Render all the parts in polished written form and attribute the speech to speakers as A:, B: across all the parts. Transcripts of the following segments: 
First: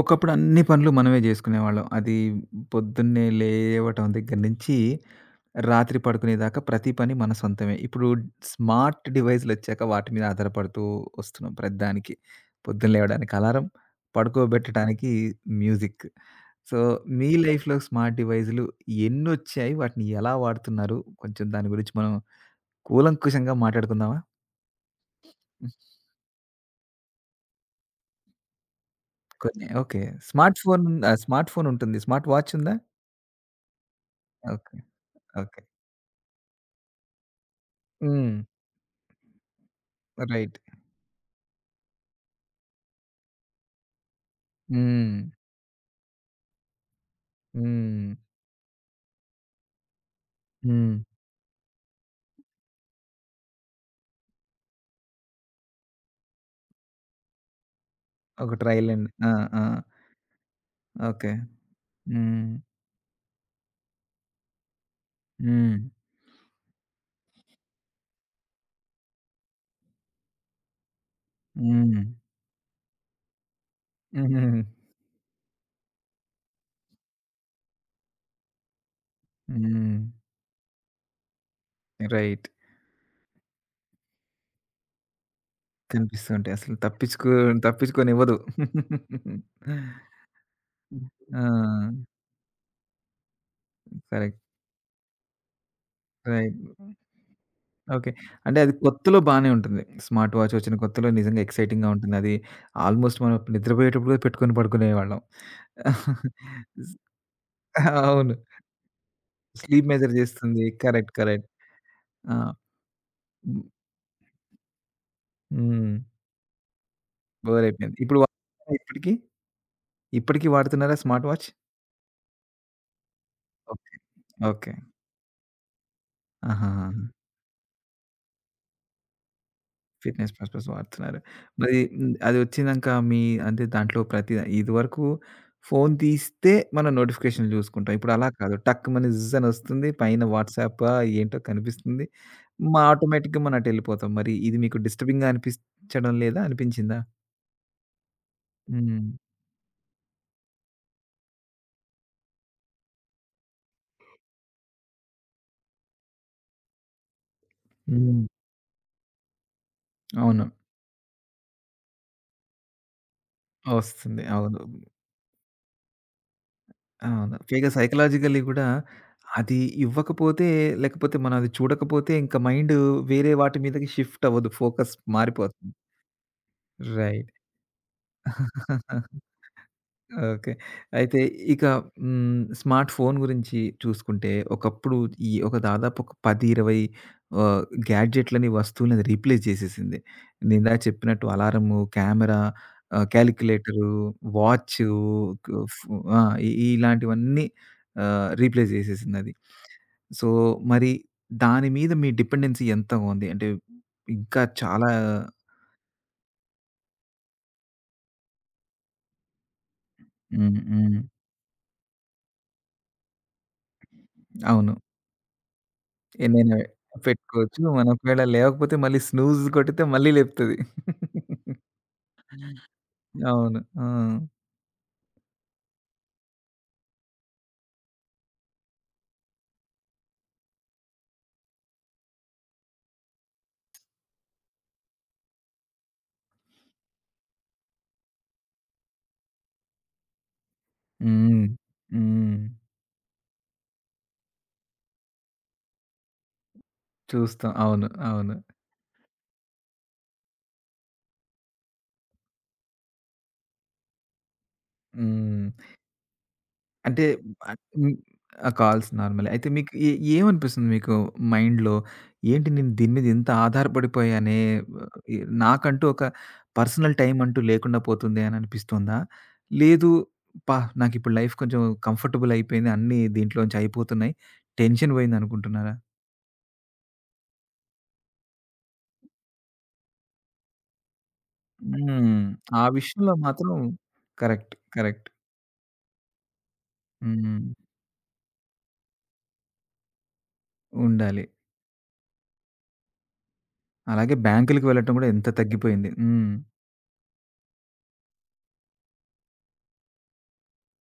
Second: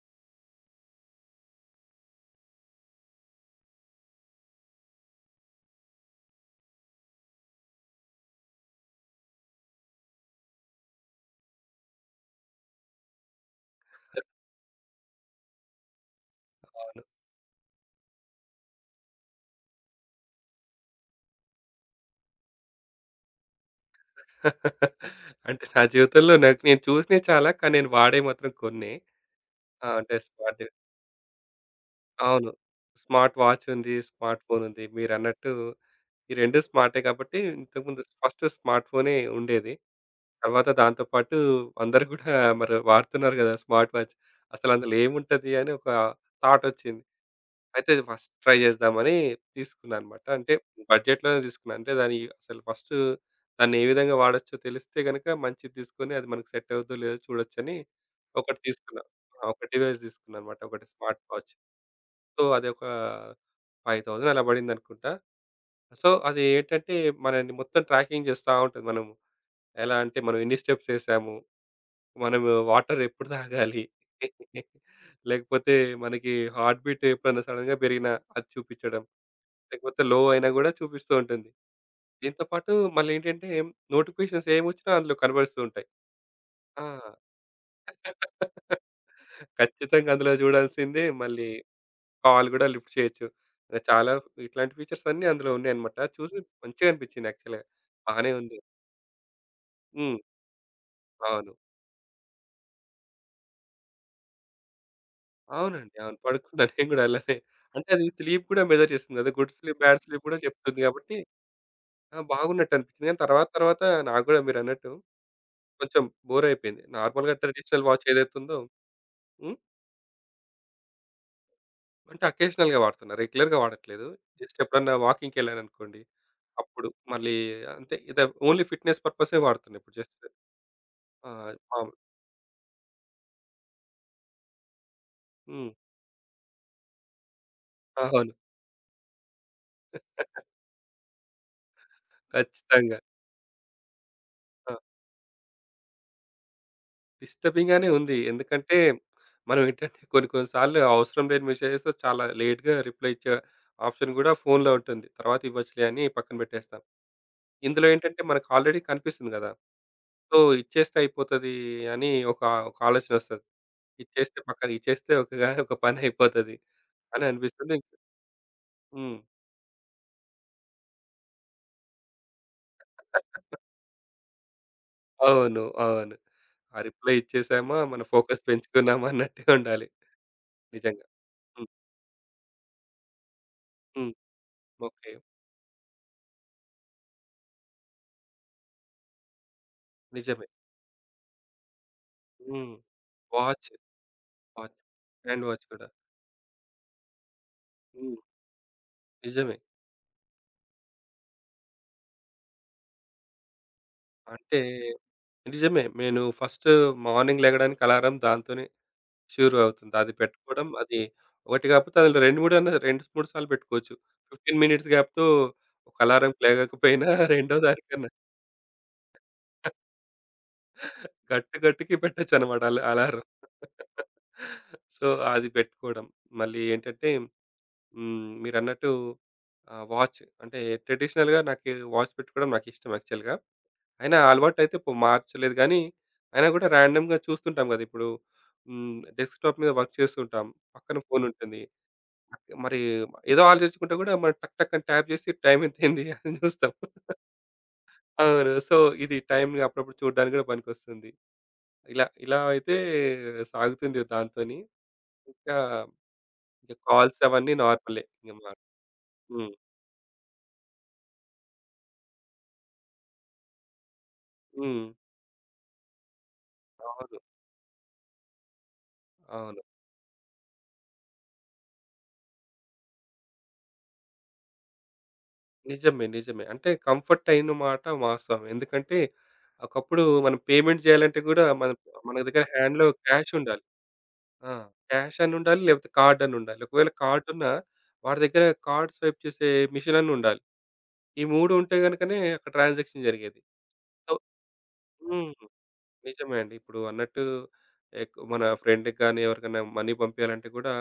A: ఒకప్పుడు అన్ని పనులు మనమే జేసుకునేవాళ్ళం. అది పొద్దున్నే లేవటం దగ్గర నుంచి, రాత్రి పడుకునేదాకా ప్రతి పని మన సొంతమే. ఇప్పుడు స్మార్ట్ డివైస్‌లొచ్చాక వాటి మీద ఆధారపడుతూ వస్తున్నాం ప్రతిదానికి. పొద్దున లేవడానికి అలారం, పడుకోబెట్టడానికి మ్యూజిక్. సో, మీ లైఫ్‌లో స్మార్ట్ డివైస్‌లు ఎన్నొచ్చాయి? వాటిని ఎలా వాడుతున్నారు? కొంచెం దాని గురించి మనం కూలంకుషంగా మాట్లాడుకుందామా?
B: అంటే
A: హ్మ్.
B: నా జీవితంలో నాకు నేను చూసినవి చాలా. కానీ నేను వాడేవి మాత్రం కొన్నే.
A: కొన్ని
B: ఆ!
A: ఓకే.
B: అంటే స్మార్ట్
A: స్మార్ట్ ఫోన్ ఉంటుంది. స్మార్ట్
B: అవును.
A: వాచ్ ఉందా?
B: స్మార్ట్ వాచ్ ఉంది. Smart phone
A: okay.
B: ఉంది. మీరన్నట్టు
A: ఓకే.
B: ఈ 2 స్మార్టే కాబట్టి ఇంతకుముందు
A: హ్మ్.
B: ఫస్ట్ స్మార్ట్ ఫోనే ఉండేది.
A: రైట్.
B: తర్వాత దాంతో పాటు అందరూ కూడా మరి వాడుతున్నారు గదా! Smart watch. అసలు అందులో
A: హ్మ్.
B: ఏముంటది అని ఒక థాట్ వచ్చింది. అయితే
A: హ్మ్.
B: ఫస్ట్ ట్రై చేద్దామని తీసుకున్నానన్నమాట. అంటే
A: హ్మ్.
B: బడ్జెట్‌లోనే తీసుకున్నా. అంటే దాని అసలు ఫస్ట్ దాన్ని ఏ విధంగా వాడొచ్చో తెలిస్తే గనుక మంచిది తీసుకొని అది మనకు సెట్ అవుద్దో లేదో చూడొచ్చని
A: ఒక
B: ఒకటి
A: ట్రైల్
B: తీసుకున్నా.
A: అండి. ఆ!
B: ఆ!
A: ఆ!
B: ఒక డివైస్ తీసుకున్నానన్నమాట. ఒకటి స్మార్ట్
A: ఓకే.
B: వాచ్. సో,
A: హ్మ్.
B: అదొక 5,000 అలా పడిందనుకుంటా.
A: హ్మ్.
B: సో, అది ఏంటంటే మనల్ని మొత్తం ట్రాకింగ్ చేస్తా ఉంటది. మనం ఎలా అంటే మనం ఎన్ని స్టెప్స్ ఏసాము,
A: హ్మ్.
B: మనము వాటర్ ఎప్పుడు తాగాలి,
A: హుహుహు.
B: లేకపోతే మనకి హార్ట్ బీట్ ఎప్పుడైనా సడెన్‌గా పెరిగినా అది చూపిచ్చడం.
A: హ్మ్.
B: లేకపోతే లో అయినా గూడా చూపిస్తూ ఉంటుంది. దీంతో
A: రైట్.
B: పాటు మళ్ళేంటంటే నోటిఫికేషన్స్ ఏమొచ్చినా అందులో కనబడుస్తూ ఉంటాయి.
A: కనిపిస్తూ ఉంటాయి. అసలు
B: ఆ!
A: తప్పించుకోనివ్వదు.
B: ఖచ్చితంగా అందులో జూడాల్సిందే. మళ్ళీ
A: ఆ!
B: కాల్ గూడా లిఫ్ట్ చేయొచ్చు. ఇంక చాలా
A: కరెక్ట్.
B: ఇట్లాంటి ఫీచర్స్ అన్నీ అందులో ఉన్నాయన్నమాట. చూసి
A: రైట్.
B: మంచిగా అనిపిచ్చింది యాక్చువల్‌గా.
A: ఓకే.
B: బానే ఉంది.
A: అంటే అది కొత్తలో బానే ఉంటుంది.
B: హ్మ్.
A: స్మార్ట్ వాచ్ వచ్చిన కొత్తలో నిజంగా
B: అవును.
A: ఎక్సైటింగ్‌గా ఉంటుంది. అది ఆల్‌మోస్ట్ మనం నిద్రపోయేటప్పుడు కూడా పెట్టుకొని పడుకునేవాళ్ళం.
B: అవునండి, అవును. పడుకున్నా. నేను గూడా అలానే. అంటే అది
A: అవును.
B: స్లీప్ కూడా మెజర్ చేస్తుంది కదా! Good sleep,
A: sleep
B: bad
A: measure
B: sleep కూడా
A: చేస్తుంది.
B: చెప్తుంది
A: కరెక్ట్.
B: కాబట్టి
A: కరెక్ట్.
B: ఆ!
A: ఆ!
B: బాగున్నట్టు అనిపించింది. కానీ తర్వాత
A: హ్మ్.
B: తర్వాత నాకు గూడా మీరన్నట్టు
A: హ్మ్.
B: కొంచెం బోర్ అయిపోయింది. నార్మల్‌గా ట్రెడిషనల్
A: బోరయిపోయింది.
B: వాచ్
A: ఇప్పుడు
B: ఏదైతే ఉందో.
A: వాడుతున్నారా ఇప్పటికి?
B: హ్మ్.
A: ఇప్పటికి వాడుతున్నారా స్మార్ట్ వాచ్?
B: అంటే అకేషనల్‌గా వాడుతున్నా. రెగ్యులర్‌గా
A: ఓకే.
B: వాడట్లేదు. Just
A: okay.
B: ఎప్పుడన్నా వాకింగ్‌కెళ్ళాననుకోండి.
A: ఆహాహా!
B: అప్పుడు మళ్ళీ అంతే, ఇదే ఓన్లీ ఫిట్‌నెస్ పర్పసే వాడుతున్నా ఇప్పుడు జస్ట్.
A: ఫిట్‌నెస్ పర్పస్ వాడుతున్నారు.
B: ఆ!
A: మరి
B: అవును.
A: హ్మ్. అది వచ్చినంక మీ అంటే దాంట్లో ప్రతి ఇదివరకు
B: హ్మ్.
A: ఫోను తీస్తే మనం నోటిఫికేషన్‌లు చూసుకుంటాం. ఇప్పుడు అలా
B: అవును.
A: కాదు. టక్కుమని జిజ్ అని వస్తుంది. పైన వాట్సాపా ఏంటో కనిపిస్తుంది.
B: ఖచ్చితంగా.
A: ఆటోమేటిక్‌గా మనం అటెళ్ళిపోతాం. మరి ఇది
B: ఆ!
A: మీకు డిస్టర్బింగ్‌గా అనిపించడం లేదా? అనిపించిందా?
B: డిస్టర్బింగ్ గానే ఉంది. ఎందుకంటే,
A: హ్మ్.
B: మనం ఏంటంటే కొన్ని కొన్ని సార్లు అవసరం లేని మెసేజెస్ చాలా లేట్‌గా రిప్లై ఇచ్చే ఆప్షన్ గూడా ఫోన్‌లో ఉంటుంది. తర్వాత ఇవ్వచ్చులే అని పక్కన పెట్టేస్తాం. ఇందులో ఏంటంటే
A: హ్మ్.
B: మనకు ఆల్రెడీ కనిపిస్తుంది గదా! సో,
A: అవును.
B: ఇచ్చేస్తే అయిపోతది అని ఒక ఒక ఆలోచనొస్తది.
A: వస్తుంది.
B: ఇచ్చేస్తే
A: అవును.
B: పక్కన ఇచ్చేస్తే ఒక గా ఒక పని అయిపోతది అని
A: అవును. పైగా
B: అనిపిస్తుంది.
A: సైకలాజికల్లీ గూడా
B: హ్మ్.
A: అది ఇవ్వకపోతే, లేకపోతే మనం అది చూడకపోతే ఇంక మైండు వేరే వాటి మీదకి షిఫ్ట్ అవ్వదు. ఫోకస్
B: అవును,
A: మారిపోతుంది.
B: అవును. ఆ రిప్లై
A: రైట్.
B: ఇచ్చేసామా, మన ఫోకస్ పెంచుకున్నామా అన్నట్టే ఉండాలి.
A: ఓకే.
B: నిజంగా.
A: అయితే ఇక
B: హ్మ్.
A: హ్మ్. స్మార్ట్ ఫోన్ గురించి
B: హ్మ్.
A: చూసుకుంటే, ఒకప్పుడు
B: ఓకే.
A: ఈ ఒక దాదాపు ఒక 10, 20 ఆహ్, గ్యాడ్జెట్లని, వస్తువులని అది రీప్లేస్ చేసేసింది.
B: నిజమే.
A: నేను ఇందాక చెప్పినట్టు అలారము, కెమెరా,
B: హ్మ్. Watch.
A: Calculator,
B: watch.
A: Watch
B: hand
A: కు
B: వాచ్
A: ఫ్
B: కూడా.
A: ఆ! ఇ ఇలాంటివన్నీ
B: హ్మ్.
A: రీప్లేస్ చేసేసిందది.
B: నిజమే.
A: సో, మరి దాని మీద మీ డిపెండెన్సీ ఎంతగా ఉంది? అంటే ఇంకా
B: అంటే
A: చాలా
B: నిజమే. నేను ఫస్ట్ మార్నింగ్ లెగడానికి అలారం దాంతోనే షూరు అవుతుంది. అది
A: హ్మ్.
B: పెట్టుకోవడం, అది
A: హ్మ్.
B: ఒకటి కాకపోతే అందులో 2, 3 అన్నా 2, 3 సార్లు పెట్టుకోవచ్చు. 15
A: అవును.
B: మినిట్స్ గ్యాప్‌తో ఒక అలారంకి
A: నేను
B: లేగకపోయినా రెండో
A: పెట్టుకోవచ్చు. మనం
B: దానికన్నా
A: ఒకవేళ లేవకపోతే మళ్ళీ స్నూజ్ కొట్టితే మళ్ళీ లేపుతది.
B: గట్టు గట్టుకి పెట్టొచ్చన్నమాట అలా అలారం.
A: అవును. ఆ!
B: సో, అది పెట్టుకోవడం. మళ్ళీ ఏంటంటే హ్మ్, మీరన్నట్టు వాచ్ అంటే ట్రెడిషనల్‌గా నాకు వాచ్ పెట్టుకోవడం నాకిష్టం యాక్చువల్‌గా. అయినా అలవాటైతే పొ మార్చలేదు గానీ, అయినా గూడా ర్యాండమ్‌గా చూస్తుంటాం గదా! ఇప్పుడు హ్మ్, డెస్క్‌టాప్ మీద వర్క్ చేస్తుంటాం. పక్కన
A: హ్మ్.
B: ఫోనుంటుంది.
A: హ్మ్.
B: మరి ఏదో ఆలోచించకుండా గూడా మనం టక్ టక్ అని ట్యాప్ జేసి టైమ్ ఎంతయింది అని జూస్తాం.
A: చూస్తాం. అవును. అవును.
B: అవును. సో, ఇది టైమ్‌ని అప్పుడప్పుడు చూడ్డానికి గూడా పనికొస్తుంది. ఇలా ఇలా అయితే సాగుతుంది దాంతోని. ఇంకా,
A: హ్మ్.
B: ఇంక
A: అంటే
B: కాల్స్ అవన్నీ
A: హ్మ్.
B: నార్మలే. ఇంక
A: ఆ!
B: మా
A: కాల్స్ నార్మలే. అయితే
B: హ్మ్.
A: మీకు ఏమనిపిస్తుంది మీకు మైండ్‌లో? ఏంటి నేను దీని మీద ఇంత ఆధారపడిపోయానే,
B: హ్మ్.
A: ఎ నాకంటూ ఒక పర్సనల్ టైమ్
B: అవును,
A: అంటూ లేకుండా పోతుంది అని అనిపిస్తుందా?
B: అవును.
A: లేదు "అబ్బా! నాకిప్పుడు లైఫ్ కొంచెం కంఫర్టబుల్ అయిపోయింది. అన్నీ దీంట్లోంచి అయిపోతున్నాయి. టెన్షన్ పోయింది" అనుకుంటున్నారా?
B: నిజమే, నిజమే. అంటే కంఫర్ట్ అయిన మాట వాస్తవం. ఎందుకంటే, ఒకప్పుడు మనం పేమెంట్ చేయాలంటే గూడా మన మన
A: హ్మ్.
B: దగ్గర
A: ఆ
B: హ్యాండ్‌లో
A: విషయంలో
B: క్యాష్
A: మాత్రం
B: ఉండాలి. ఆ!
A: కరెక్ట్. కరెక్ట్.
B: క్యాష్ అని ఉండాలి. లేకపోతే కార్డ్ అని ఉండాలి. ఒకవేళ కార్డ్
A: హ్మ్.
B: ఉన్నా వాడి దగ్గర కార్డ్ స్వైప్ చేసే మిషన్ అన్న ఉండాలి. ఈ
A: ఉండాలి.
B: 3 ఉంటే గనుకనే అక్కడ ట్రాన్సాక్షన్ జరిగేది. సో,
A: అలాగే బ్యాంకులకి వెళ్ళటం కూడా ఎంత
B: హ్మ్,
A: తగ్గిపోయింది. హ్మ్.
B: నిజమే అండి. ఇప్పుడు అన్నట్టు ఎక్ మన ఫ్రెండ్‌కి గాని, ఎవరికైనా మనీ పంపియాలంటే గూడా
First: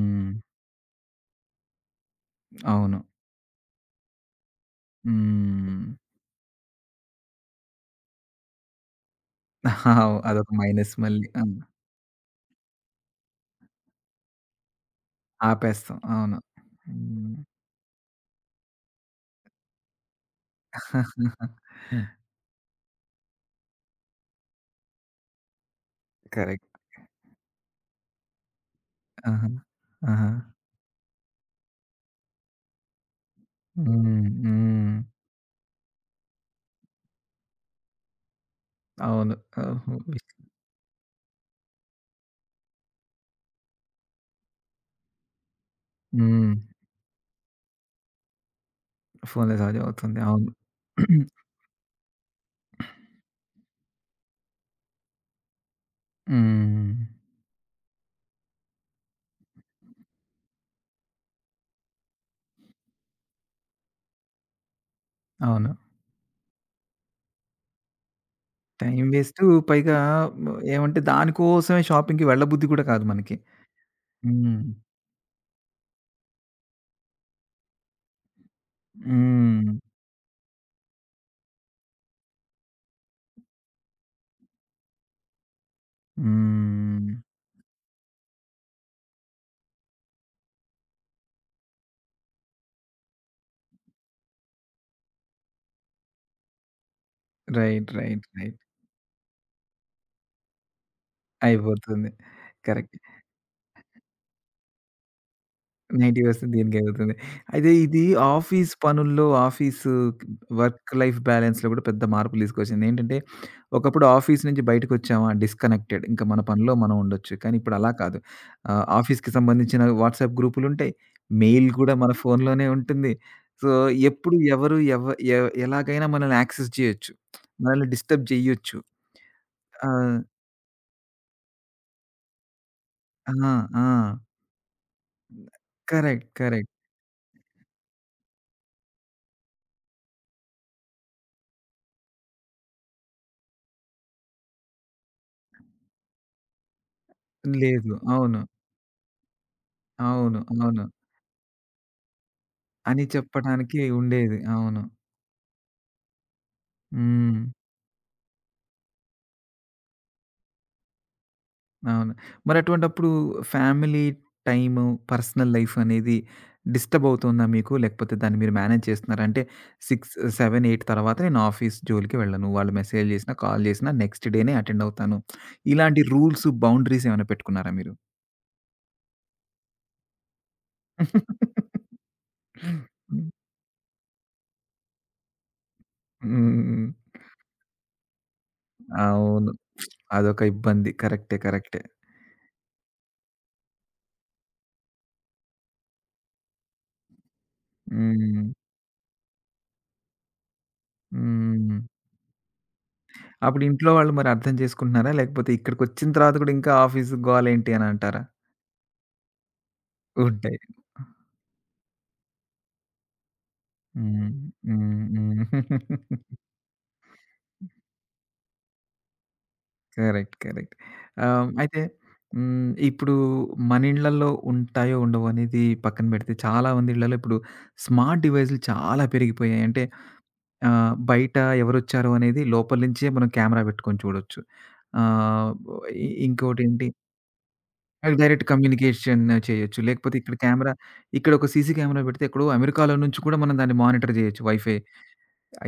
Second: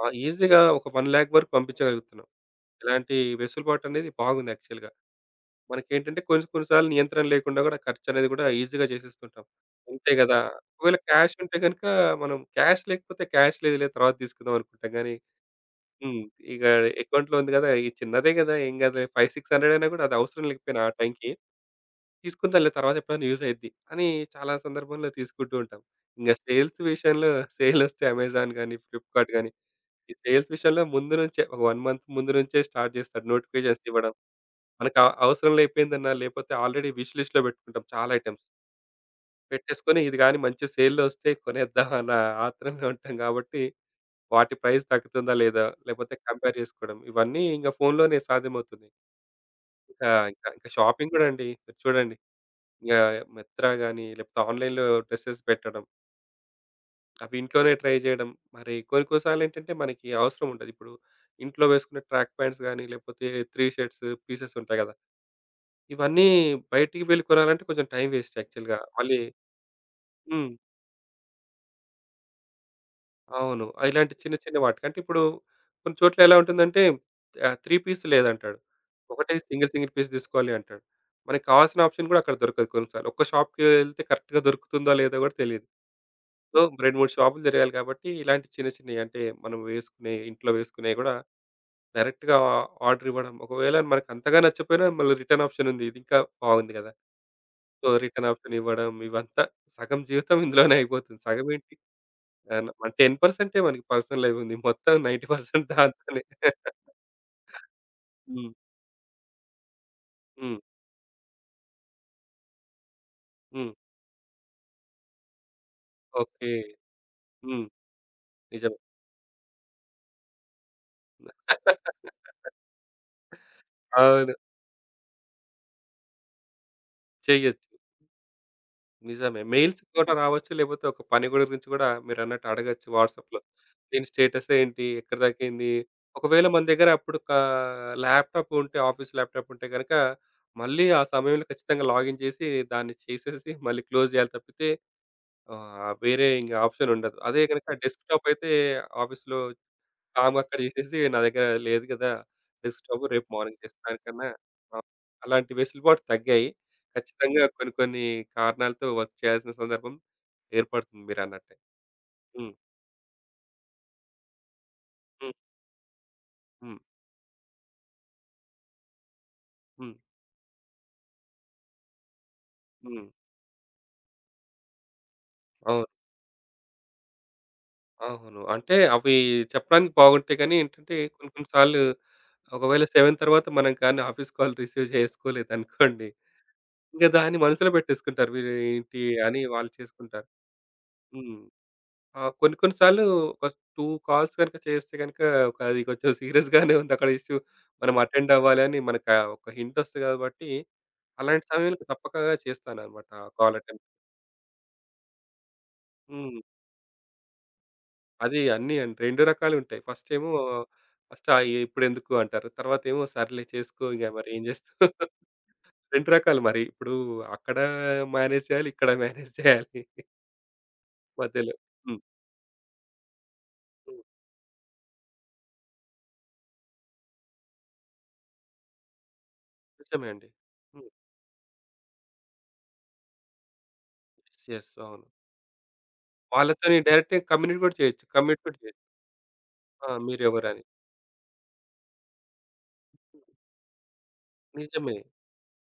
B: ఈజీగా ఒక 1,00,000 వరకు పంపించగలుగుతున్నాం.
A: అవును.
B: ఇలాంటి వెసులుబాటు అనేది బాగుంది యాక్చువల్‌గా.
A: హ్మ్.
B: మనకేంటంటే కొన్ని కొన్ని సార్లు నియంత్రణ లేకుండా గూడా ఖర్చనేది గూడా ఈజీగా చేసేస్తుంటాం. అంతే గదా!
A: అదొక మైనస్
B: ఒకవేళ
A: మళ్ళీ.
B: క్యాష్
A: ఆ! హ్మ్.
B: ఉంటే గనుక మనం, క్యాష్ లేకపోతే క్యాష్ లేదులే తర్వాత తీసుకుందాం అనుకుంటాం గానీ
A: ఆపేస్తాం.
B: హ్మ్,
A: అవును.
B: ఇక అకౌంట్‌లో
A: హ్మ్.
B: ఉంది గదా! ఈ చిన్నదే గదా! ఏం గాదులే 5, 600 అయినా గూడా అది అవసరం లేకపోయినా ఆ టైంకి
A: హ్మ్.
B: తీసుకుందాంలే తర్వాత ఎప్పుడైనా యూజ్ అయిద్ది అని చాలా సందర్భంలో తీసుకుంటూ ఉంటాం. ఇంగ
A: కరెక్ట్.
B: సేల్స్ విషయంలో సేలొస్తే అమెజాన్ గానీ, ఫ్లిప్‌కార్ట్
A: ఆహా!
B: గానీ ఈ
A: ఆహా!
B: సేల్స్ విషయంలో ముందు నుంచే ఒక 1 మంత్ ముందు నుంచే స్టార్ట్ జేస్తాడు నోటిఫికేషన్స్ ఇవ్వడం.
A: హ్మ్. హ్మ్.
B: మనకు అవ అవసరం అయిపోయిందన్న లేపోతే ఆల్రెడీ విష్ లిస్ట్‌లో పెట్టుకుంటాం చాలా ఐటెమ్స్.
A: అవును. ఓహో!
B: పెట్టేసుకొని ఇది గాని మంచి సేల్‌లో వస్తే కొనేద్దాం అన్న ఆత్రంలో ఉంటాం కాబట్టి, వాటి ప్రైస్ తగ్గుతుందా లేదా, లేపోతే
A: హ్మ్.
B: కంపేర్ చేసుకోవడం ఇవన్నీ ఇంక ఫోన్‌లోనే సాధ్యమవుతుంది.
A: ఫోన్‌లో సార్జ్
B: ఇంకా
A: అవుతుంది.
B: ఇంకా
A: అవును.
B: ఇంకా షాపింగ్ గూడా అండి. మీరు చూడండి ఇంగ మిత్రా గాని లేపోతే ఆన్‌లైన్‌లో డ్రెసెస్ పెట్టడం,
A: హ్మ్.
B: అవి ఇంట్లోనే ట్రై చేయడం. మరి కొన్ని కొన్ని సార్లు ఏంటంటే మనకి అవసరం ఉండదు. ఇప్పుడు ఇంట్లో వేసుకునే ట్రాక్ ప్యాంట్స్ గాని లేపోతే త్రీ షర్ట్స్ పీసెస్ ఉంటాయి గదా!
A: అవును.
B: ఇవన్నీ బయటికి వెళ్లి కొనాలంటే కొంచెం టైం వేస్ట్ యాక్చువల్‌గా.
A: టైమ్
B: మళ్ళీ
A: వేస్టు పైగా మ
B: హ్మ్.
A: ఏమంటే దానికోసమే షాపింగ్‌కి వెళ్ళబుద్ధి కూడా కాదు మనకి.
B: అవును. ఆ, ఇలాంటి చిన్న చిన్న
A: హ్మ్.
B: వాటికి. అంటే ఇప్పుడు కొన్ని చోట్ల ఎలా ఉంటుందంటే 3 పీస్ లేదంటాడు. ఒకటే సింగిల్
A: హ్మ్.
B: సింగిల్ పీస్ తీసుకోవాలి అంటాడు. మనకు కావాల్సిన ఆప్షన్ కూడా అక్కడ దొరకదు కొన్నిసార్లు. ఒక్క షాప్‌కి వెళ్తే కరెక్ట్‌గా దొరుకుతుందో లేదో కూడా తెలీదు. సో, 2,
A: హ్మ్.
B: 3 షాపులు తిరగాలి కాబట్టి ఇలాంటి చిన్న చిన్నవి అంటే మనం వేసుకునే ఇంట్లో వేసుకునేవి కూడా డైరెక్ట్‌గా ఆర్డర్ ఇవ్వడం. ఒకవేళ మనకు అంతగా నచ్చకపోయినా మళ్ళీ రిటర్న్ ఆప్షన్ ఉంది. ఇది ఇంకా బాగుంది కదా! So,
A: right. Right.
B: Return option
A: right.
B: ఇవ్వడం ఇవంతా సగం జీవితం ఇందులోనే అయిపోతుంది. సగమేంటి,
A: అయిపోతుంది.
B: మన
A: కరెక్ట్.
B: 10% మనకి పర్సనల్ లైఫ్ ఉంది. మొత్తం 90% దాంతోనే.
A: 90% దీనికెళ్తుంది. అయితే ఇది
B: హ్మ్.
A: ఆఫీస్ పనుల్లో, ఆఫీసు
B: హ్మ్.
A: వర్క్ లైఫ్ బ్యాలెన్స్‌లో గూడా పెద్ద మార్పులు తీసుకొచ్చింది. ఏంటంటే,
B: హ్మ్.
A: ఒకప్పుడు ఆఫీస్ నుంచి బయటకొచ్చామా డిస్‌కనెక్టెడ్. ఇంక మన
B: ఓకే.
A: పనిలో మనం ఉండొచ్చు. కానీ
B: హ్మ్.
A: ఇప్పుడు అలా కాదు.
B: నిజమే.
A: ఆఫీస్‌కి సంబంధించిన వాట్సాప్ గ్రూపులుంటాయి. మెయిల్ కూడా మన ఫోన్‌లోనే ఉంటుంది. సో,
B: అవును.
A: ఎప్పుడు ఎవరు ఎవ ఎ ఎలాగైనా మనల్ని యాక్సెస్ చేయొచ్చు.
B: చెయ్యొచ్చు.
A: మనల్ని డిస్టర్బ్ జేయొచ్చు.
B: నిజమే. మెయిల్స్ కూడా
A: ఆహ్,
B: రావచ్చు. లేకపోతే ఒక పని కూడా గురించి కూడా మీరన్నట్టు అడగొచ్చు
A: ఆ!
B: వాట్సాప్‌లో.
A: ఆ!
B: దీని స్టేటస్ ఏంటి? ఎక్కడిదాకేంది?
A: కరెక్ట్.
B: ఒకవేళ మన
A: కరెక్ట్.
B: దగ్గర అప్పుడు ల్యాప్‌టాప్ ఉంటే, ఆఫీస్ ల్యాప్‌టాప్ ఉంటే గనక మళ్ళీ ఆ సమయంలో ఖచ్చితంగా లాగిన్ చేసి దాన్ని చేసేసి మళ్ళీ క్లోజ్ చేయాలి తప్పితే వేరే ఇంక ఆప్షన్ ఉండదు. అదే గనక
A: లేదు.
B: డెస్క్‌టాప్
A: అవును.
B: అయితే ఆఫీస్‌లో ఆమె
A: అవును.
B: అక్కడ
A: అవును.
B: చేసేసి నా దగ్గర లేదు కదా!
A: అని
B: డెస్క్‌టాప్, రేపు మార్నింగ్
A: చెప్పడానికి
B: చేస్తానికన్నా.
A: ఉండేది.
B: ఆ!
A: అవును.
B: అలాంటి వెసులుబాటు తగ్గాయి.
A: హ్మ్.
B: ఖచ్చితంగా కొన్ని కొన్ని కారణాలతో వర్క్ చేయాల్సిన సందర్భం ఏర్పడుతుంది మీరన్నట్టే.
A: అవును.
B: హ్మ్.
A: మరి అటువంటప్పుడు ఫ్యామిలీ టైము,
B: హ్మ్.
A: పర్సనల్ లైఫ్ అనేది
B: హ్మ్.
A: డిస్టర్బ్ అవుతుందా మీకు? లేకపోతే దాన్ని మీరు మేనేజ్ చేస్తున్నారా? అంటే
B: హ్మ్.
A: 6, 7, 8 తర్వాత నేను ఆఫీస్ జోలికి వెళ్ళను. వాళ్ళు
B: హ్మ్.
A: మెసేజ్ చేసినా, కాల్ చేసినా నెక్స్ట్ డేనే అటెండ్ అవుతాను.
B: అవును,
A: ఇలాంటి రూల్స్, బౌండరీస్ ఏమైనా పెట్టుకున్నారా మీరు?
B: అవును. అంటే అవి చెప్పడానికి బాగుంటాయి కానీ ఏంటంటే కొన్ని కొన్ని సార్లు ఒకవేళ 7 తర్వాత మనం కానీ ఆఫీస్ కాల్ రిసీవ్ చేసుకోలేదనుకోండి.
A: హ్మ్.
B: ఇంక దాన్ని మనసులో పెట్టేసుకుంటారు. వీరు ఏంటి అని
A: అవును.
B: వాళ్ళు చేసుకుంటారు.
A: అదొక ఇబ్బంది. కరెక్టే.
B: హ్మ్.
A: కరెక్టే.
B: ఆ! కొన్ని కొన్ని సార్లు ఒక 2 కాల్స్ గనుక చేస్తే గనుక ఒక అది కొంచెం సీరియస్ గానే ఉంది. అక్కడ ఇష్యూ మనం అటెండ్
A: హ్మ్.
B: అవ్వాలని మనకా ఒక హింట్ వస్తది కాబట్టి, అలాంటి
A: హ్మ్.
B: సమయంలో తప్పక చేస్తాననమాట ఆ కాల్
A: అప్పుడు
B: అటెండ్.
A: ఇంట్లో వాళ్ళు మరి అర్థం చేసుకుంటున్నారా? లేకపోతే ఇక్కడికొచ్చిన తర్వాత
B: హ్మ్.
A: కూడా ఇంకా ఆఫీసు గోలేంటి అని అంటారా?
B: అది అన్నీ అండి. 2 రకాలుంటాయి. ఫస్టేమో
A: ఉంటాయి.
B: ఫస్ట్ ఇప్పుడెందుకు అంటారు. తర్వాతేమో సర్లే చేసుకో ఇగ
A: హ్మ్.
B: మరి ఏం చేస్తావు.
A: హ్మ్.
B: 2
A: హ్మ్.
B: రకాలు మరి. ఇప్పుడు అక్కడ మేనేజ్ చేయాలి, ఇక్కడ మేనేజ్ చేయాలి
A: కరెక్ట్. కరెక్ట్.
B: మధ్యలో.
A: అయితే
B: హ్మ్.
A: హ్మ్. ఇప్పుడు మన
B: హ్మ్.
A: ఇళ్ళల్లో ఉంటాయో ఉండవో అనేది పక్కన పెడితే చాలా మంది ఇళ్ళలో ఇప్పుడు స్మార్ట్ డివైస్‌లు చాలా పెరిగిపోయాయి. అంటే
B: నిజమే అండి. హ్మ్.
A: బయట ఎవరొచ్చారు అనేది లోపల నుంచే మనం కెమెరా పెట్టుకొని చూడొచ్చు.
B: యెస్. యెస్. అవును.
A: ఆహ్, ఇ
B: వాళ్ళతోని
A: ఇంకోటేంటి
B: డైరెక్ట్‌గా కమ్యూనికేట్ కూడా చేయొచ్చు.
A: అది డైరెక్ట్
B: కమ్యూనికేట్ కూడా చేయొచ్చు.
A: కమ్యూనికేషన్ చేయొచ్చు.
B: ఆ!
A: లేకపోతే
B: మీరెవరని.
A: ఇక్కడ ఒక సీసీ కెమెరా పెడితే ఎక్కడో అమెరికాలో నుంచి కూడా మనం దాన్ని మానిటర్ చేయొచ్చు వైఫై
B: నిజమే.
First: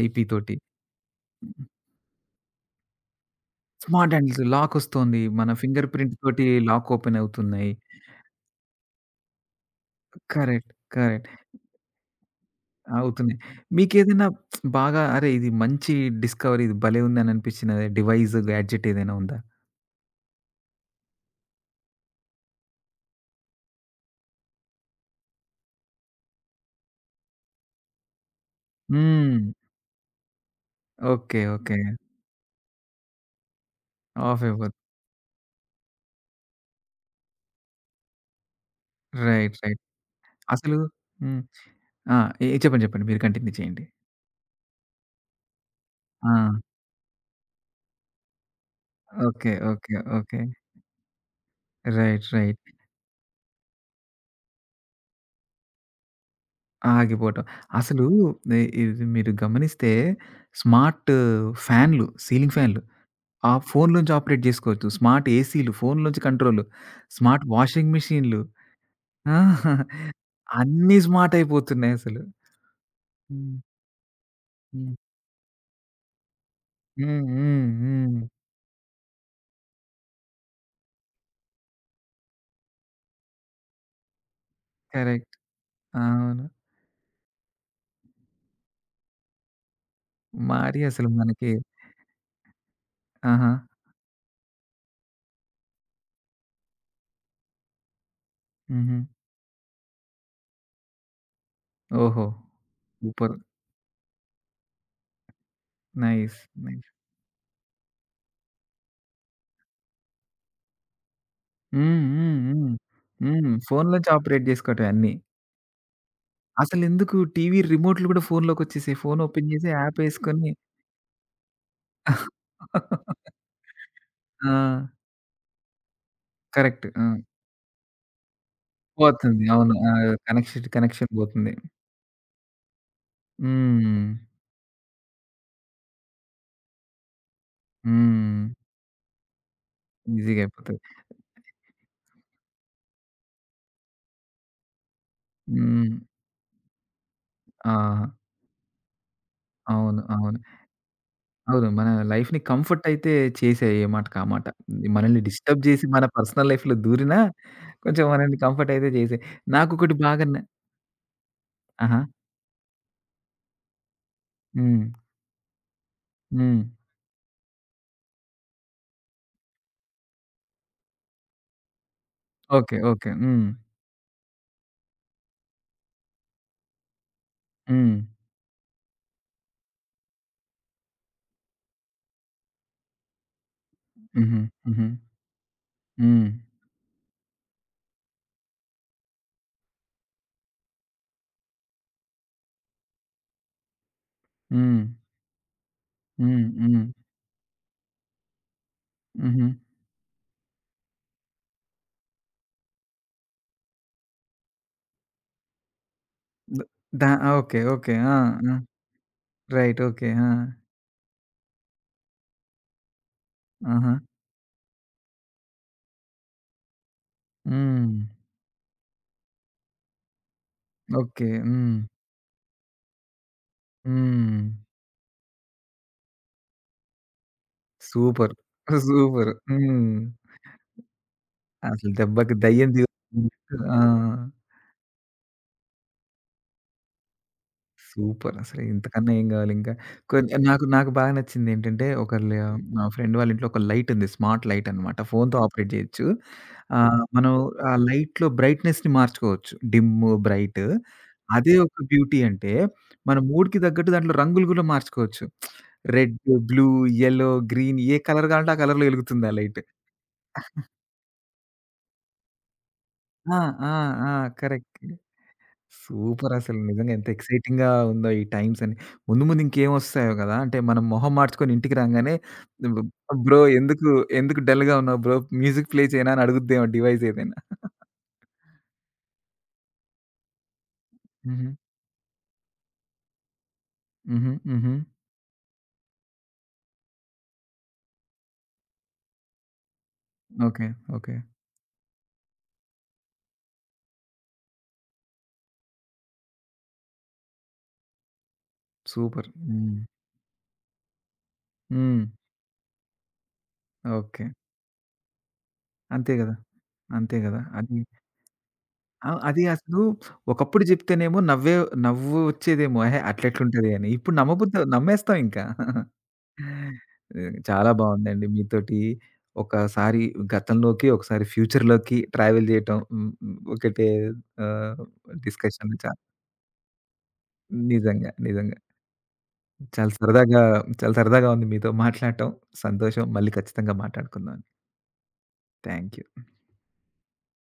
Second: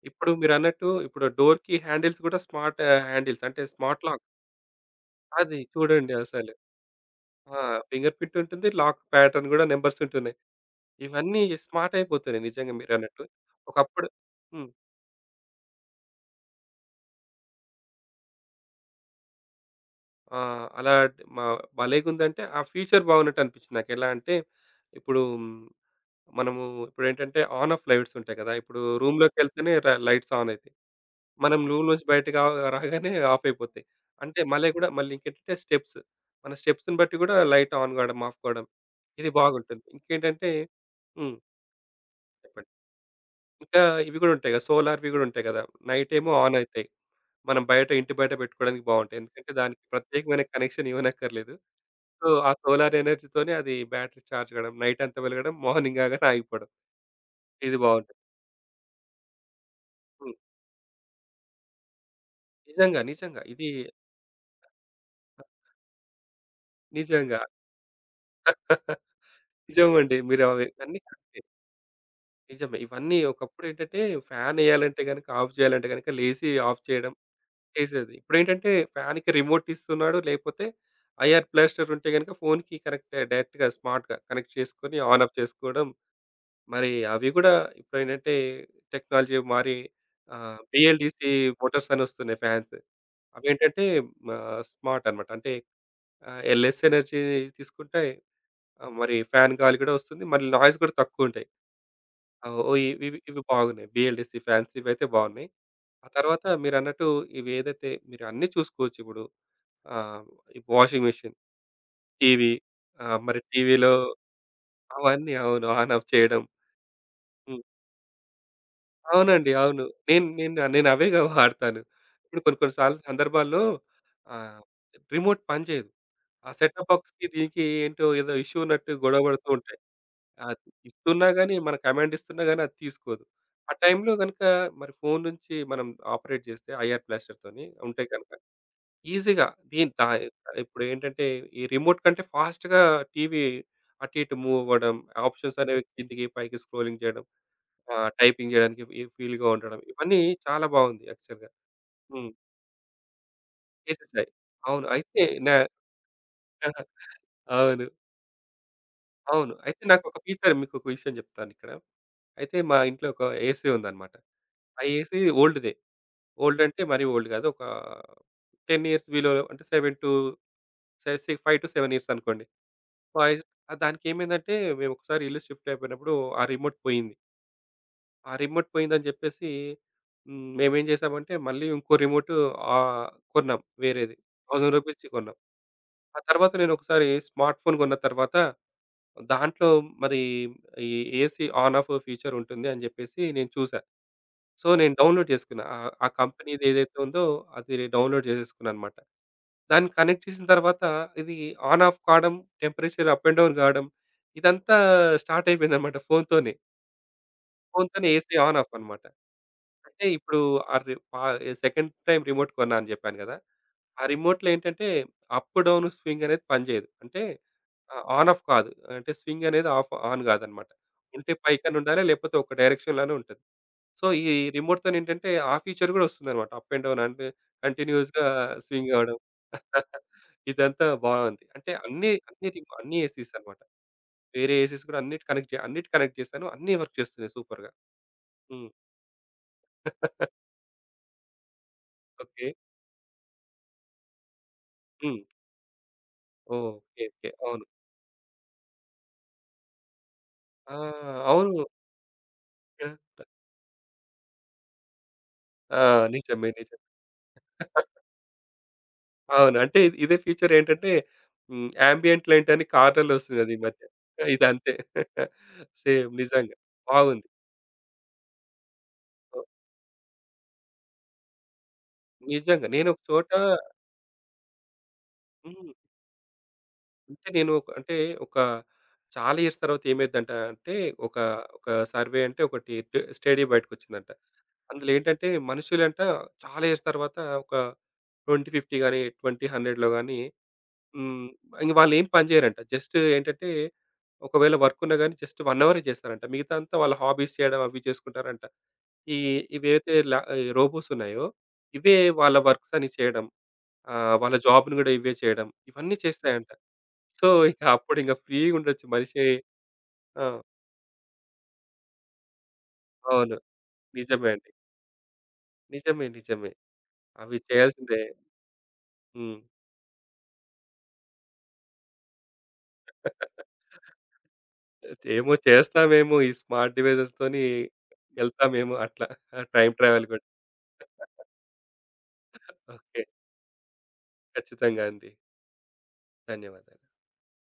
A: ఐపీ
B: ఇప్పుడు
A: తోటి.
B: మీరన్నట్టు ఇప్పుడు డోర్‌కి హ్యాండిల్స్ కూడా స్మార్ట్ హ్యాండిల్స్, అంటే స్మార్ట్
A: స్మార్ట్
B: లాక్.
A: హ్యాండిల్స్ లాకొస్తోంది. మన
B: అది
A: ఫింగర్
B: చూడండి
A: ప్రింట్ తోటి
B: అసలు.
A: లాక్ ఓపెన్
B: ఆ!
A: అవుతున్నాయి.
B: ఫింగర్ ప్రింట్ ఉంటుంది. లాక్ ప్యాటర్న్ కూడా నంబర్స్ ఉంటున్నాయి.
A: కరెక్ట్. కరెక్ట్.
B: ఇవన్నీ స్మార్ట్ అయిపోతున్నాయి నిజంగా మీరన్నట్టు.
A: అవుతున్నాయి.
B: ఒకప్పుడు
A: మీకేదైనా
B: హ్మ్.
A: బాగా అరే! ఇది మంచి డిస్కవరీ ఇది భలే ఉంది అని అనిపించిన డివైస్, గాడ్జెట్ ఏదైనా ఉందా?
B: అలా మ భలేగుందంటే ఆ ఫీచర్ బాగున్నట్టు అనిపించింది నాకు. ఎలా అంటే ఇప్పుడు మ్, మనము ఇప్పుడేంటంటే ఆన్ ఆఫ్ లైట్స్ ఉంటాయి కదా! ఇప్పుడు
A: హ్మ్.
B: రూమ్‌లోకెళ్తేనే ర లైట్స్ ఆన్ అయితాయి.
A: ఓకే.
B: మనం
A: ఓకే.
B: రూల్ నుంచి బయటకి రా రాగానే ఆఫ్ అయిపోతాయి. అంటే
A: ఆఫ్
B: మళ్ళీ
A: అయిపోతు
B: గూడా మళ్ళీ ఇంకేంటంటే స్టెప్స్. మన స్టెప్స్‌ని బట్టి గూడా లైట్ ఆన్ కావడం, ఆఫ్ కావడం, ఇది
A: రైట్. రైట్.
B: బాగుంటుంది. ఇంకేంటంటే
A: అసలు
B: హ్మ్.
A: హ్మ్. ఆ!
B: చెప్పండి.
A: చెప్పండి. చెప్పండి. మీరు కంటిన్యూ
B: ఇంకా
A: చేయండి.
B: ఇవి గూడా ఉంటాయి కదా! సోలార్‌వి గూడా ఉంటాయి కదా! నైట్ ఏమో ఆన్
A: ఆ!
B: అయితాయి. మనం బయట ఇంటి బయట పెట్టుకోవడానికి బావుంటాయి. ఎందుకంటే
A: ఓకే.
B: దానికి
A: ఓకే. ఓకే.
B: ప్రత్యేకమైన కనెక్షన్ ఇవ్వనక్కర్లేదు.
A: రైట్.
B: సో, ఆ
A: రైట్.
B: సోలార్ ఎనర్జీతోనే అది బ్యాటరీ చార్జ్ కావడం, నైట్ అంతా వెలగడం, మార్నింగ్ కాగానే ఆగిపోవడం.
A: ఆగిపోవటం.
B: ఇది
A: అసలు
B: బావుంటది.
A: నే ఇది మీరు గమనిస్తే
B: హ్మ్.
A: స్మార్ట్ ఫ్యాన్‌లు, సీలింగ్ ఫ్యాన్‌లు
B: నిజంగా, నిజంగా.
A: ఆ
B: ఇది
A: ఫోన్‌లోంచి ఆపరేట్ జేసుకోవచ్చు. స్మార్ట్ ఏసీలు ఫోన్‌లోంచి కంట్రోలు.
B: నిజంగా.
A: స్మార్ట్ వాషింగ్ మెషీన్‌లు. ఆ!
B: నిజమండి. మీరు అవి
A: అన్నీ
B: అన్నీ
A: స్మార్ట్
B: కరెక్టే.
A: అయిపోతున్నాయసలు.
B: నిజమే. ఇవన్నీ
A: హ్మ్.
B: ఒకప్పుడేంటంటే
A: హ్మ్.
B: ఫ్యానేయాలంటే గనుక, ఆఫ్ జేయాలంటే గనుక లేసి ఆఫ్ చేయడం
A: హ్మ్. హ్మ్.
B: చేసేది.
A: హ్మ్.
B: ఇప్పుడేంటంటే ఫ్యాన్‌కి రిమోట్ ఇస్తున్నాడు. లేపోతే ఐఆర్ బ్లాస్టర్ ఉంటే గనుక ఫోన్‌కి కనెక్ట్, డైరెక్ట్‌గా స్మార్ట్‌గా కనెక్ట్ చేసుకొని ఆన్,
A: కరెక్ట్.
B: ఆఫ్ చేసుకోవడం.
A: అవును.
B: మరి అవి గూడా ఇప్పుడేంటంటే టెక్నాలజీ మారి
A: మరి అసలు
B: బిఎల్‌డిసి
A: మనకి
B: మోటార్స్ అని వస్తున్నాయి ఫ్యాన్స్.
A: ఆహా!
B: అవేంటంటే మా స్మార్ట్ అన్నమాట. అంటే ఎల్ఎస్ ఎనర్జీ తీసుకుంటే,
A: హుహు.
B: మరి ఫ్యాన్ గాలి గూడా వస్తుంది. మళ్ళీ నాయిస్ గూడా తక్కువుంటాయి.
A: ఓహో!
B: ఓహ్! ఇవి ఇవి
A: సూపర్.
B: ఇవి బాగున్నాయి. బీఎల్‌డీసీ ఫ్యాన్స్ ఇవైతే బాగున్నాయి. ఆ
A: నైస్.
B: తర్వాత
A: నైస్.
B: మీరన్నట్టు ఇవేదైతే మీరు అన్నీ చూసుకోవచ్చు ఇప్పుడు. ఆహ్, వాషింగ్ మెషీన్,
A: హ్మ్. హ్మ్.
B: టీవీ,
A: హ్మ్.
B: మరి
A: హ్మ్.
B: టీవీలో
A: ఫోన్‌లోంచి ఆపరేట్ జేసుకోవటమే అన్నీ.
B: అవన్నీ, అవును. ఆన్ ఆఫ్ చేయడం.
A: అసలెందుకు టీవీ
B: హ్మ్.
A: రిమోట్‌లు గూడా ఫోనులోకొచ్చేసాయి. ఫోను ఓపెన్
B: అవునండి,
A: చేసి
B: అవును.
A: యాప్
B: నేను
A: ఎసుకొని
B: నేను నేనవేగా వాడతాను. ఇప్పుడు కొన్ని కొన్ని సార్లు సందర్భాల్లో
A: ఆ!
B: ఆహ్, రిమోట్ పనిచేయదు. ఆ
A: కరెక్ట్.
B: సెటప్
A: ఆ!
B: బాక్స్‌కి దీనికి ఏంటో ఏదో ఇష్యూ ఉన్నట్టు గొడవ
A: పోతుంది.
B: పడుతూ
A: అవును.
B: ఉంటాయి.
A: ఆ!
B: అది
A: కనెక్షన్ కనెక్షన్
B: ఇస్తున్నా
A: పోతుంది.
B: గాని, మన కమాండ్ ఇస్తున్నా గాని అది తీసుకోదు. ఆ
A: హ్మ్.
B: టైంలో గనుక మరి ఫోను నుంచి మనం ఆపరేట్ చేస్తే, ఐఆర్ బ్లాస్టర్‌తోని ఉంటే గనుక
A: హ్మ్.
B: ఈజీగా దీని దా
A: ఈజీగా అయిపోతది.
B: ఇప్పుడేంటంటే ఈ రిమోట్ కంటే ఫాస్ట్‌గా టీవీ అటు ఇటు మూవ్ అవ్వడం, ఆప్షన్స్ అనేవి
A: హ్మ్.
B: కిందికి పైకి స్క్రోలింగ్ చేయడం,
A: ఆ!
B: టైపింగ్ చేయడానికి ఈ వీలుగా ఉండడం
A: అవును.
B: ఇవన్నీ
A: అవును.
B: చాలా బాగుంది యాక్చువల్‌గా.
A: అవును. మన
B: హ్మ్.
A: లైఫ్‌ని కంఫర్ట్ అయితే చేసాయి. ఏ మాటకి ఆ
B: చేసేసాయి.
A: మాట.
B: అవును.
A: మనల్ని
B: అయితే నా
A: డిస్టర్బ్ చేసి మన పర్సనల్ లైఫ్‌లో దూరినా
B: అవును,
A: కొంచెం మనల్ని కంఫర్ట్ అయితే చేసాయి.
B: అవును. అయితే
A: నాకొకటి
B: నాకొక
A: బాగా న
B: ఫీచర్, మీకొక విషయం చెప్తానిక్కడ.
A: ఆహా!
B: అయితే మా ఇంట్లో ఒక ఏసీ ఉందన్నమాట. ఆ
A: హ్మ్.
B: ఏసీ ఓల్డ్‌దే.
A: హ్మ్.
B: ఓల్డ్ అంటే మరీ ఓల్డ్ కాదు. ఒక 10 ఇయర్స్ బిలో, అంటే 7-5-7 ఇయర్స్ అనుకోండి.
A: ఓకే. ఓకే.
B: వాయిస్
A: హ్మ్.
B: దానికేమైందంటే మేమొకసారి ఇల్లు షిఫ్ట్ అయిపోయినప్పుడు ఆ రిమోట్ పోయింది.
A: హ్మ్.
B: ఆ రిమోట్ పోయిందని చెప్పేసి హ్మ్, మేమేం చేసామంటే మళ్ళీ ఇంకో రిమోట్ ఆహ్, కొన్నాం వేరేది.
A: హుహు.
B: రూ.
A: హుహు.
B: 1000 ఇచ్చి కొన్నాం. ఆ
A: హ్మ్.
B: తర్వాత నేనొకసారి స్మార్ట్ ఫోన్ కొన్న తర్వాత, దాంట్లో మరి ఈ ఏసీ ఆన్, ఆఫ్ ఫీచర్ ఉంటుంది అని జెప్పేసి నేను చూసా. సో,
A: హ్మ్.
B: నేను డౌన్‌లోడ్ చేసుకున్నా. ఆ
A: హ్మ్.
B: కంపెనీది
A: హ్మ్.
B: ఏదైతే ఉందో అది డౌన్‌లోడ్ చేసేసుకున్నాననమాట.
A: హుహు.
B: దాన్ని కనెక్ట్ చేసిన తర్వాత ఇది ఆన్, ఆఫ్ కావడం, టెంపరేచర్ అప్ అండ్ డౌన్ గావడం, ఇదంతా స్టార్ట్ అయిపోయిందనమాట ఫోన్‌తోనే.
A: ద దా ఓకే. ఓకే.
B: ఫోన్‌తోనే
A: ఆ!
B: ఏసీ
A: ఆ!
B: ఆన్, ఆఫ్ అనమాట.
A: రైట్.
B: అంటే
A: ఓకే. ఆ!
B: ఇప్పుడు ఆ రి పా సెకండ్ టైమ్ రిమోట్ కొన్నా అని చెప్పాను కదా!
A: ఆహా!
B: ఆ రిమోట్‌లో ఏంటంటే అప్ డౌన్ స్వింగ్ అనేది పనిచేయదు. అంటే
A: హ్మ్.
B: ఆన్ ఆఫ్ కాదు. అంటే స్వింగ్ అనేది ఆఫ్ ఆన్ కాదనమాట.
A: ఓకే.
B: ఉంటే
A: హ్మ్.
B: పైకని ఉండాలి. లేకపోతే ఒక డైరెక్షన్‌లోనే ఉంటది. సో, ఈ
A: హ్మ్.
B: రిమోట్‌తోని ఏంటంటే ఆ ఫీచర్ కూడా వస్తుందనమాట. అప్ అండ్ డౌన్ అంటే కంటిన్యూయస్‌గా
A: సూపర్.
B: స్వింగ్ అవ్వడం.
A: సూపర్. హ్మ్.
B: ఇదంతా బాగుంది. అంటే
A: అసలు
B: అన్ని
A: దెబ్బకి
B: అన్ని
A: దయ్యం
B: రిమో అన్ని ఏసీస్ అనమాట.
A: ఆ!
B: వేరే ఏసీస్ కూడా అన్నిటి కనెక్ట్ జే అన్నిటి కనెక్ట్ చేశాను. అన్నీ వర్క్ చేస్తున్నాయి సూపర్‌గా.
A: సూపర్. అసలు
B: హ్మ్.
A: ఇంతకన్నా ఏం గావాలి ఇంకా. నాకు బాగా నచ్చిందేంటంటే ఒకళ్ళు
B: ఓకే.
A: మా ఫ్రెండ్ వాళ్ళ ఇంట్లో ఒక లైట్ ఉంది. స్మార్ట్ లైట్ అన్నమాట.
B: హ్మ్.
A: ఫోన్‌తో ఆపరేట్ చేయొచ్చు.
B: ఓకే. ఓకే.
A: మనం
B: అవును.
A: ఆ లైట్‌లో బ్రైట్‌నెస్‌ని మార్చుకోవచ్చు. Dim, bright.
B: ఆ!
A: అదే
B: అవును.
A: ఒక బ్యూటీ అంటే మన మూడ్‌కి తగ్గట్టు దాంట్లో రంగులు గూడా మార్చుకోవచ్చు.
B: ఆ!
A: రెడ్,
B: నిజమే,
A: బ్లూ,
B: నిజమే.
A: యెల్లో, గ్రీన్ ఏ కలర్ కావాలంటే ఆ కలర్‌లో ఎలుగుతుంది ఆ
B: అవును.
A: లైట్.
B: అంటే ఇది ఇదే ఫీచర్ ఏంటంటే హ్మ్, యాంబియెంట్ లైట్ అని కార్‌లలో
A: ఆ!
B: వస్తుంది కదా! ఈ
A: ఆ!
B: మధ్య.
A: ఆ!
B: ఇదంతే.
A: కరెక్ట్.
B: సేమ్ నిజంగా.
A: సూపరసలు. నిజంగా ఎంత
B: బాగుంది.
A: ఎక్సైటింగ్‌గా ఉందో ఈ టైమ్స్ అన్ని. ముందు ముందు
B: ఓహ్!
A: ఇంకేమొస్తాయో గదా! అంటే మనం మొహం మార్చుకొని ఇంటికి రాంగానే
B: నిజంగా.
A: "వ్
B: నేను ఒక చోట
A: బ్రో ఎందుకు, ఎందుకు డల్‌గా ఉన్నావు బ్రో మ్యూజిక్
B: హ్మ్.
A: ప్లే చేయనా?" అని అడుగుద్దేమో డివైస్
B: అంటే
A: ఏదైనా.
B: నేను అంటే ఒక చాలా ఇయర్స్ తర్వాత ఏమైందంట అంటే, ఒక
A: హుహు.
B: ఒక సర్వే, అంటే ఒకటి ట్ స్టడీ బయటకొచ్చిందంట.
A: హుహు. హుహు.
B: అందులో ఏంటంటే మనుషులంట చాలా ఇయర్స్ తర్వాత ఒక 20, 50 గాని, 20, 100లో గాని
A: ఓకే. ఓకే.
B: హ్మ్, ఇంక వాళ్ళేం పని జేయరంట. జస్ట్ ఏంటంటే, ఒకవేళ వర్క్ ఉన్నా గాని జస్ట్ 1 అవరే చేస్తారంట. మిగతా అంతా వాళ్ళ హాబీస్ చేయడం, అవి చేసుకుంటారంట. ఈ
A: సూపర్. హ్మ్.
B: ఇవేవైతే ల ఈ రోబోస్ ఉన్నాయో, ఇవే
A: హ్మ్.
B: వాళ్ళ వర్క్స్ అని చేయడం.
A: ఓకే.
B: వాళ్ళ జాబ్‌ని గూడా ఇవే చేయడం. ఇవన్నీ
A: అంతే గదా!
B: చేస్తాయంట.
A: అంతే
B: సో,
A: గదా!
B: ఇక
A: అది
B: అప్పుడు ఇంక ఫ్రీగుండొచ్చు
A: ఆ!
B: మనిషి.
A: అది అసలు
B: ఆ!
A: ఒకప్పుడు జెప్తేనేమో నవ్వు ఒచ్చేదేమో. "ఎహే!
B: అవును.
A: అట్లెట్లుంటది" అని. ఇప్పుడు
B: నిజమే అండి.
A: నమ్మబుద్ది నమ్మేస్తాం ఇంకా.
B: నిజమే, నిజమే.
A: హ్మ్.
B: అవి
A: చాలా
B: చేయాల్సిందే.
A: బావుందండి. మీతోటి
B: హ్మ్.
A: ఒకసారి గతంలోకి, ఒకసారి ఫ్యూచర్‌లోకి ట్రావెల్ చేయటం హ్మ్. హ్మ్. ఒకటే ఆహ్,
B: ఏమో
A: డిస్కషన్
B: చేస్తామేమో ఈ స్మార్ట్ డివైసెస్‌తోని
A: నిజంగా. నిజంగా.
B: ఎళ్తామేమో అట్లా. టైమ్
A: చాలా
B: ట్రావెల్ గూడా.
A: సరదాగా చాలా సరదాగా ఉంది మీతో మాట్లాడటం.
B: ఓకే.
A: సంతోషం. మళ్ళీ ఖచ్చితంగా మాట్లాడుకుందాం.
B: ఖచ్చితంగా అండి.
A: Thank you.
B: ధన్యవాదాలు.